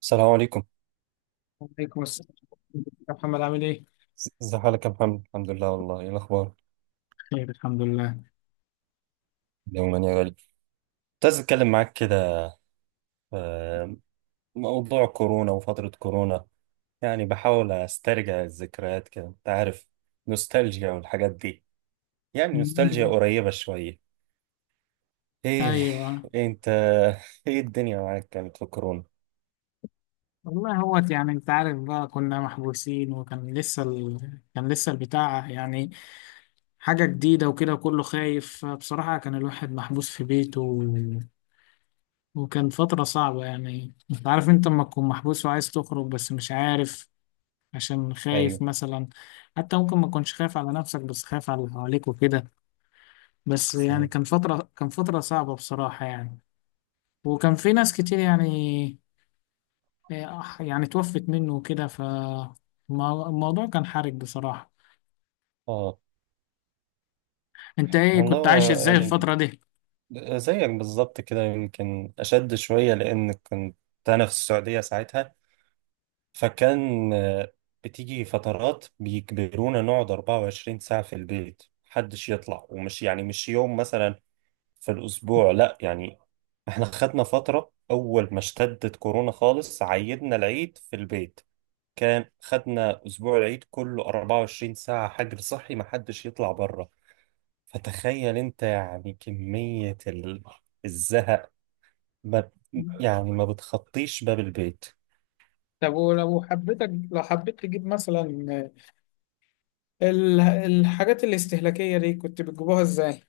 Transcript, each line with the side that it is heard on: right: السلام عليكم.
left: وعليكم السلام يا محمد، عامل ايه؟
right: ازي حالك يا محمد؟ الحمد لله. والله ايه الاخبار؟
left: خير، الحمد لله.
right: يوما يا غالي، كنت عايز اتكلم معاك كده في موضوع كورونا وفترة كورونا. يعني بحاول استرجع الذكريات كده، انت عارف، نوستالجيا والحاجات دي، يعني نوستالجيا
left: مم.
right: قريبة شوية. ايه؟
left: ايوه.
right: إيه انت؟ ايه الدنيا معاك كانت في كورونا؟
left: والله هو يعني انت عارف بقى كنا محبوسين، كان لسه البتاع يعني حاجة جديدة وكده، وكله خايف بصراحة. كان الواحد محبوس في بيته. وكان فترة صعبة. يعني انت عارف، انت لما تكون محبوس وعايز تخرج بس مش عارف، عشان خايف
right: ايوه.
left: مثلا. حتى ممكن ما تكونش خايف على نفسك بس خايف على اللي حواليك وكده. بس يعني
right: صحيح.
left: كان فترة صعبة بصراحة يعني. وكان في ناس كتير يعني يعني توفت منه وكده، فالموضوع كان حرج بصراحة.
right: اه.
left: انت ايه
right: والله
left: كنت عايش
right: هو
left: ازاي
right: يعني
left: الفترة دي؟
right: زيك بالظبط كده، يمكن اشد شوية، لان كنت انا في السعودية ساعتها. فكان بتيجي فترات بيجبرونا نقعد 24 ساعة في البيت، محدش يطلع، ومش يعني مش يوم مثلا في الأسبوع، لا يعني احنا خدنا فترة أول ما اشتدت كورونا خالص، عيدنا العيد في البيت، كان خدنا أسبوع العيد كله 24 ساعة حجر صحي، محدش يطلع بره. فتخيل أنت يعني كمية الزهق. ما يعني ما بتخطيش باب البيت.
left: طب ولو حبيتك، لو حبيت تجيب مثلا الحاجات الاستهلاكية دي كنت بتجيبوها ازاي؟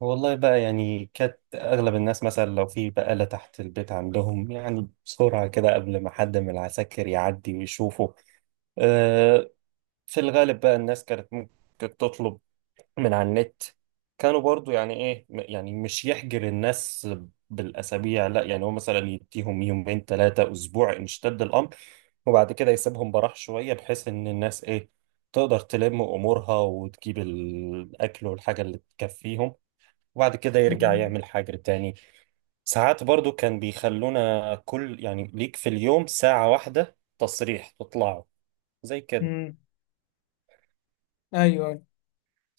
right: والله بقى، يعني كانت أغلب الناس مثلا لو في بقالة تحت البيت عندهم، يعني بسرعة كده قبل ما حد من العساكر يعدي ويشوفه. أه. في الغالب بقى الناس كانت ممكن تطلب من على النت. كانوا برضو يعني إيه يعني مش يحجر الناس بالأسابيع، لا يعني هو مثلا يديهم يومين 3 أسبوع إن اشتد الأمر، وبعد كده يسيبهم براح شوية بحيث إن الناس إيه تقدر تلم أمورها وتجيب الأكل والحاجة اللي تكفيهم، وبعد كده يرجع يعمل حاجة تاني. ساعات برضو كان بيخلونا كل يعني، ليك في اليوم ساعة واحدة تصريح تطلعوا زي كده.
left: امم ايوه، أيوة.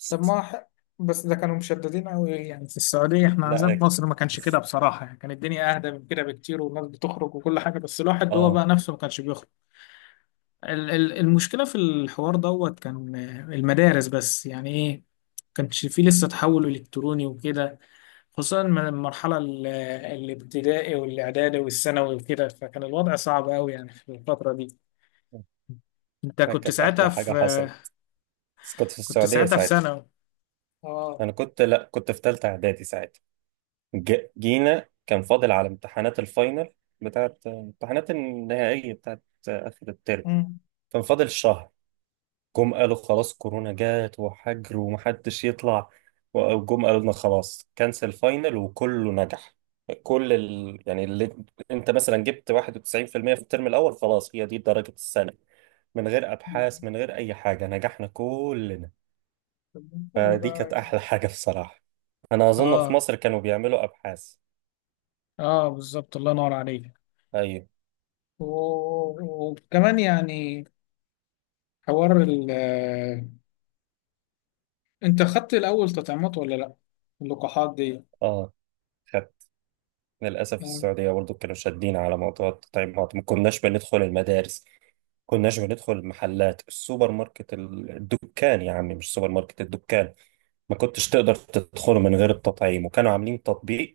left: طب ما ح- بس ده كانوا مشددين قوي يعني في السعودية. احنا عندنا
right: لا
left: في
right: أك-
left: مصر ما كانش كده
right: بس-
left: بصراحة، يعني كانت الدنيا اهدى من كده بكتير، والناس بتخرج وكل حاجة، بس الواحد هو
right: اه.
left: بقى نفسه ما كانش بيخرج. المشكلة في الحوار دوت كان المدارس، بس يعني ايه كانش فيه لسه تحول إلكتروني وكده، خصوصا من المرحلة الابتدائي والإعدادي والثانوي وكده، فكان الوضع صعب أوي يعني في الفترة دي. أنت كنت
right: كانت
left: ساعتها
right: أحلى حاجة
left: في آه،
right: حصلت، بس كنت في
left: كنت
right: السعودية
left: ساعتها في
right: ساعتها.
left: ثانوي. اه.
right: أنا كنت، لا كنت في تالتة إعدادي ساعتها. جينا كان فاضل على امتحانات الفاينل، بتاعت امتحانات النهائية بتاعت آخر الترم.
left: مم.
right: كان فاضل شهر. جم قالوا خلاص كورونا جات وحجر ومحدش يطلع، وجم قالوا لنا خلاص كانسل فاينل وكله نجح. يعني اللي انت مثلا جبت 91% في المية في الترم الاول خلاص هي دي درجة السنة. من غير ابحاث، من غير اي حاجة، نجحنا كلنا.
left: طب حلو ده
right: فدي كانت احلى
left: يعني.
right: حاجة بصراحة. انا اظن في
left: اه.
right: مصر كانوا بيعملوا ابحاث.
left: اه، بالظبط، الله ينور عليك.
right: ايوه.
left: وكمان يعني حوار، انت خدت الاول تطعيمات ولا لا؟ اللقاحات دي
right: اه، خدت. للاسف
left: يعني.
right: السعودية برضو كانوا شادين على موضوع التطعيمات. ما كناش بندخل المدارس، كناش بندخل المحلات، السوبر ماركت، الدكان يا عمي مش سوبر ماركت، الدكان ما كنتش تقدر تدخله من غير التطعيم. وكانوا عاملين تطبيق،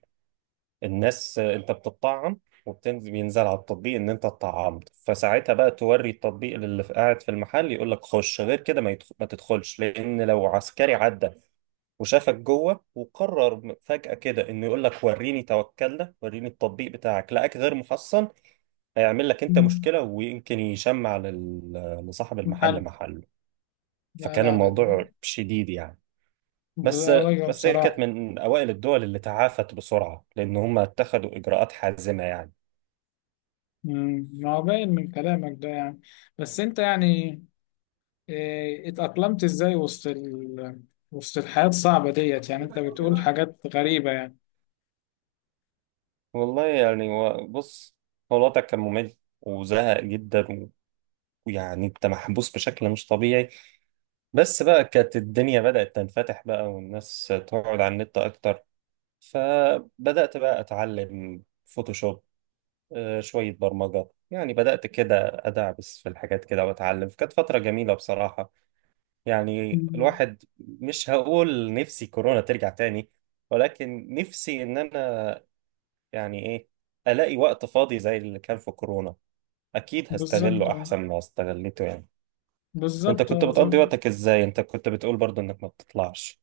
right: الناس انت بتطعم وبتنزل، بينزل على التطبيق ان انت اتطعمت، فساعتها بقى توري التطبيق اللي قاعد في المحل يقول لك خش. غير كده ما تدخلش، لان لو عسكري عدى وشافك جوه وقرر فجأة كده انه يقول لك وريني توكلنا، وريني التطبيق بتاعك، لقاك غير محصن، هيعمل لك انت مشكلة ويمكن يشمع لصاحب
left: حل.
right: المحل محله.
left: لا
right: فكان
left: لا لا،
right: الموضوع شديد يعني. بس
left: بصراحة
right: بس هي كانت
left: بصراحة.
right: من أوائل الدول اللي تعافت بسرعة، لأن هم اتخذوا إجراءات حازمة يعني.
left: ما هو باين من كلامك ده يعني. بس انت يعني اه، اتأقلمت ازاي وسط وسط الحياة الصعبة ديت؟ يعني انت بتقول حاجات غريبة يعني.
right: بص، هو الوضع كان ممل وزهق جدا ويعني انت محبوس بشكل مش طبيعي. بس بقى كانت الدنيا بدأت تنفتح بقى، والناس تقعد على النت أكتر. فبدأت بقى أتعلم فوتوشوب، شوية برمجة، يعني بدأت كده أدعبس في الحاجات كده وأتعلم. كانت فترة جميلة بصراحة. يعني
left: مم.
right: الواحد مش هقول نفسي كورونا ترجع تاني، ولكن نفسي إن أنا يعني إيه، ألاقي وقت فاضي زي اللي كان في كورونا، أكيد
left: بالظبط
right: هستغله
left: اه.
right: أحسن ما استغلته يعني. أنت
left: بالظبط
right: كنت
left: اه
right: بتقضي
left: زي-
right: وقتك إزاي؟ أنت كنت بتقول برضو إنك ما بتطلعش.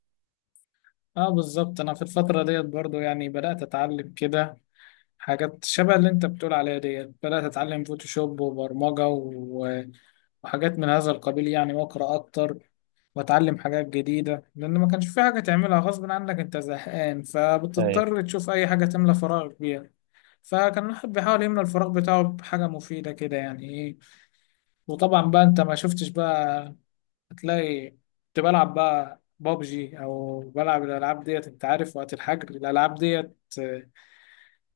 left: اه بالظبط، انا في الفترة ديت برضو يعني بدأت اتعلم كده حاجات شبه اللي انت بتقول عليها ديت. بدأت اتعلم فوتوشوب وبرمجة وحاجات من هذا القبيل يعني، واقرا اكتر واتعلم حاجات جديده، لان ما كانش في حاجه تعملها غصب عنك انت زهقان،
right: أيوه.
left: فبتضطر تشوف اي حاجه تملى فراغك بيها. فكان الواحد بيحاول يملى الفراغ بتاعه بحاجه مفيده كده، يعني ايه. وطبعا بقى انت ما شفتش بقى، هتلاقي كنت بلعب بقى بابجي او بلعب الالعاب ديت. انت عارف وقت الحجر الالعاب ديت،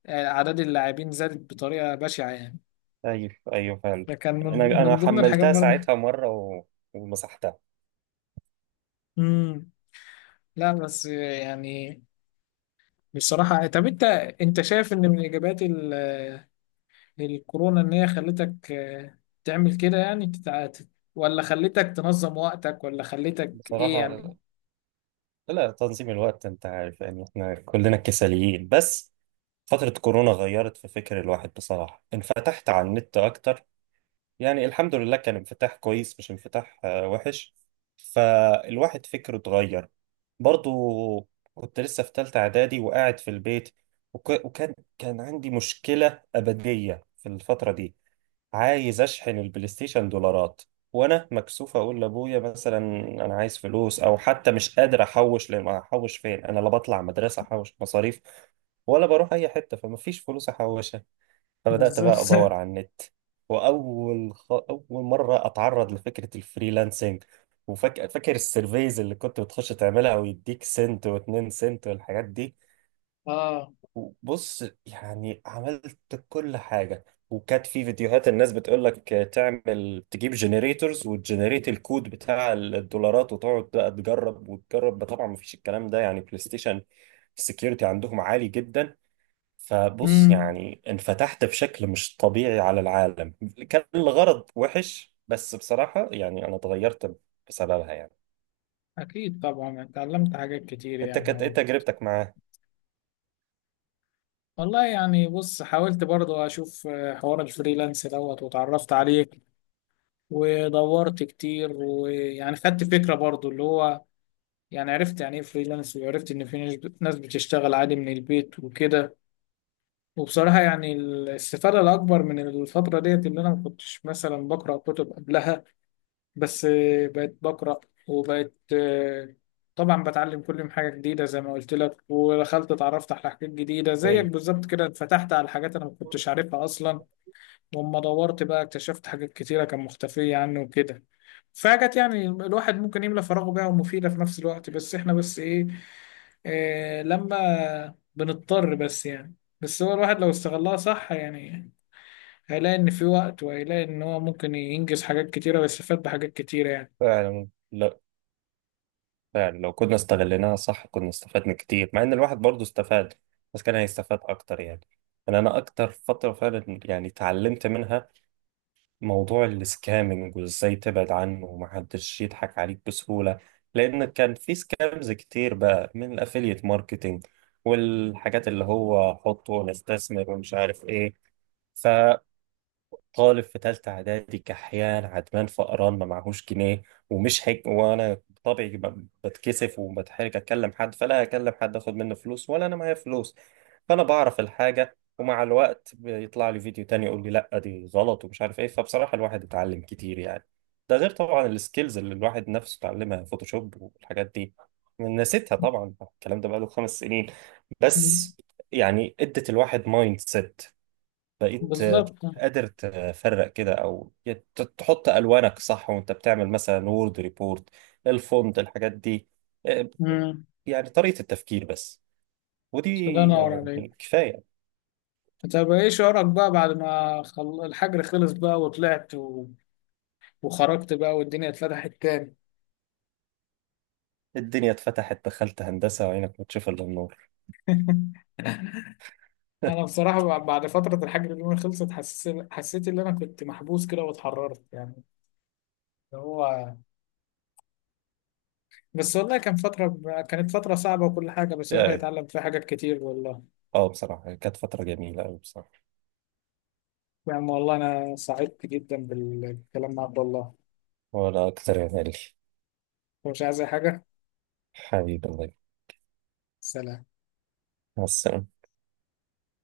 left: اعداد اللاعبين زادت بطريقه بشعه يعني.
right: أيوه. أيوه، فعلا.
left: فكان
right: أنا
left: من
right: أنا
left: من ضمن الحاجات
right: حملتها
left: برضه.
right: ساعتها مرة ومسحتها.
left: امم لا، بس يعني بصراحة. طب أنت شايف إن من إيجابيات الكورونا إن هي خلتك تعمل كده، يعني ولا خلتك تنظم وقتك ولا خلتك إيه
right: بصراحة
left: يعني؟
right: لا، تنظيم الوقت، انت عارف يعني احنا كلنا كساليين، بس فترة كورونا غيرت في فكر الواحد بصراحة. انفتحت على النت اكتر، يعني الحمد لله كان انفتاح كويس مش انفتاح وحش. فالواحد فكره اتغير. برضو كنت لسه في تالتة اعدادي وقاعد في البيت وكان عندي مشكلة أبدية في الفترة دي. عايز اشحن البلاي ستيشن دولارات، وانا مكسوف اقول لابويا مثلا انا عايز فلوس، او حتى مش قادر احوش، لان احوش فين؟ انا لا بطلع مدرسه احوش مصاريف، ولا بروح اي حته فمفيش فلوس احوشها. فبدات
left: بالظبط
right: بقى ادور على النت. اول مره اتعرض لفكره الفريلانسنج. وفاكر السيرفيز اللي كنت بتخش تعملها ويديك سنت واتنين سنت والحاجات دي.
left: آه.
right: بص يعني عملت كل حاجة، وكانت في فيديوهات الناس بتقول لك تعمل، تجيب جنريتورز وتجنريت الكود بتاع الدولارات، وتقعد بقى تجرب وتجرب. طبعا ما فيش الكلام ده يعني، بلاي ستيشن السكيورتي عندهم عالي جدا. فبص
left: امم
right: يعني انفتحت بشكل مش طبيعي على العالم. كان الغرض وحش، بس بصراحة يعني انا اتغيرت بسببها يعني.
left: أكيد طبعا اتعلمت حاجات كتير
right: انت
left: يعني
right: كانت ايه
left: أهو.
right: تجربتك معاه؟
left: والله يعني بص، حاولت برضو أشوف حوار الفريلانس دوت واتعرفت عليه، ودورت كتير، ويعني خدت فكرة برضو اللي هو، يعني عرفت يعني إيه فريلانس، وعرفت إن في ناس بتشتغل عادي من البيت وكده. وبصراحة يعني الاستفادة الأكبر من الفترة ديت اللي أنا ما كنتش مثلا بقرأ كتب قبلها. بس بقيت بقرأ، وبقيت آه، طبعا بتعلم كل يوم حاجة جديدة زي ما قلت لك. ودخلت اتعرفت على حاجات جديدة زيك
right: ايوه
left: بالظبط كده، اتفتحت على حاجات أنا ما كنتش عارفها أصلا. ولما دورت بقى اكتشفت حاجات كتيرة كان مختفية عني وكده. فحاجات يعني الواحد ممكن يملى فراغه بيها ومفيدة في نفس الوقت، بس احنا بس إيه، لما بنضطر بس يعني. بس هو الواحد لو استغلها صح يعني هيلاقي إن في وقت، وهيلاقي إن هو ممكن ينجز حاجات كتيرة ويستفاد بحاجات كتيرة يعني.
right: فعلا. لا فعلا، لو كنا استغليناها صح كنا استفدنا كتير، مع ان الواحد برضه استفاد، بس كان هيستفاد اكتر يعني. يعني انا اكتر فتره فعلا يعني اتعلمت منها موضوع السكامنج وازاي تبعد عنه، ومحدش يضحك عليك بسهوله، لان كان في سكامز كتير بقى من الافيليت ماركتينج والحاجات اللي هو حط ونستثمر ومش عارف ايه. طالب في تالتة إعدادي، كحيان عدمان فقران ما معهوش جنيه، ومش حج، وأنا بطبعي بتكسف وبتحرج أكلم حد، فلا أكلم حد أخد منه فلوس ولا أنا معايا فلوس. فأنا بعرف الحاجة، ومع الوقت بيطلع لي فيديو تاني يقول لي لأ دي غلط ومش عارف إيه. فبصراحة الواحد اتعلم كتير يعني. ده غير طبعا السكيلز اللي الواحد نفسه اتعلمها، فوتوشوب والحاجات دي. نسيتها طبعا الكلام ده بقاله 5 سنين.
left: مم.
right: بس يعني ادت الواحد مايند سيت. بقيت
left: بالظبط.
right: قادر تفرق كده، او تحط الوانك صح وانت بتعمل مثلا وورد ريبورت، الفونت، الحاجات دي. آه،
left: امم
right: يعني طريقة التفكير بس. ودي
left: الله ينور عليك.
right: يعني كفاية.
left: طب إيه شعورك بقى بعد ما الحجر خلص بقى وطلعت، وخرجت بقى والدنيا اتفتحت تاني.
right: الدنيا اتفتحت، دخلت هندسة وعينك ما تشوف الا النور.
left: أنا بصراحة بعد فترة الحجر اللي أنا خلصت، حسيت إن أنا كنت محبوس كده واتحررت يعني. اللي هو، بس والله كانت فترة صعبة وكل حاجة، بس الواحد
right: يعني
left: اتعلم فيها حاجات كتير والله.
right: اه بصراحة كانت فترة جميلة أوي بصراحة.
left: يا عم والله، أنا سعدت جدا بالكلام مع عبد الله.
right: ولا أكتر يا غالي.
left: هو مش عايز أي حاجة.
right: حبيبي الله يبارك.
left: سلام.
right: مع السلامة.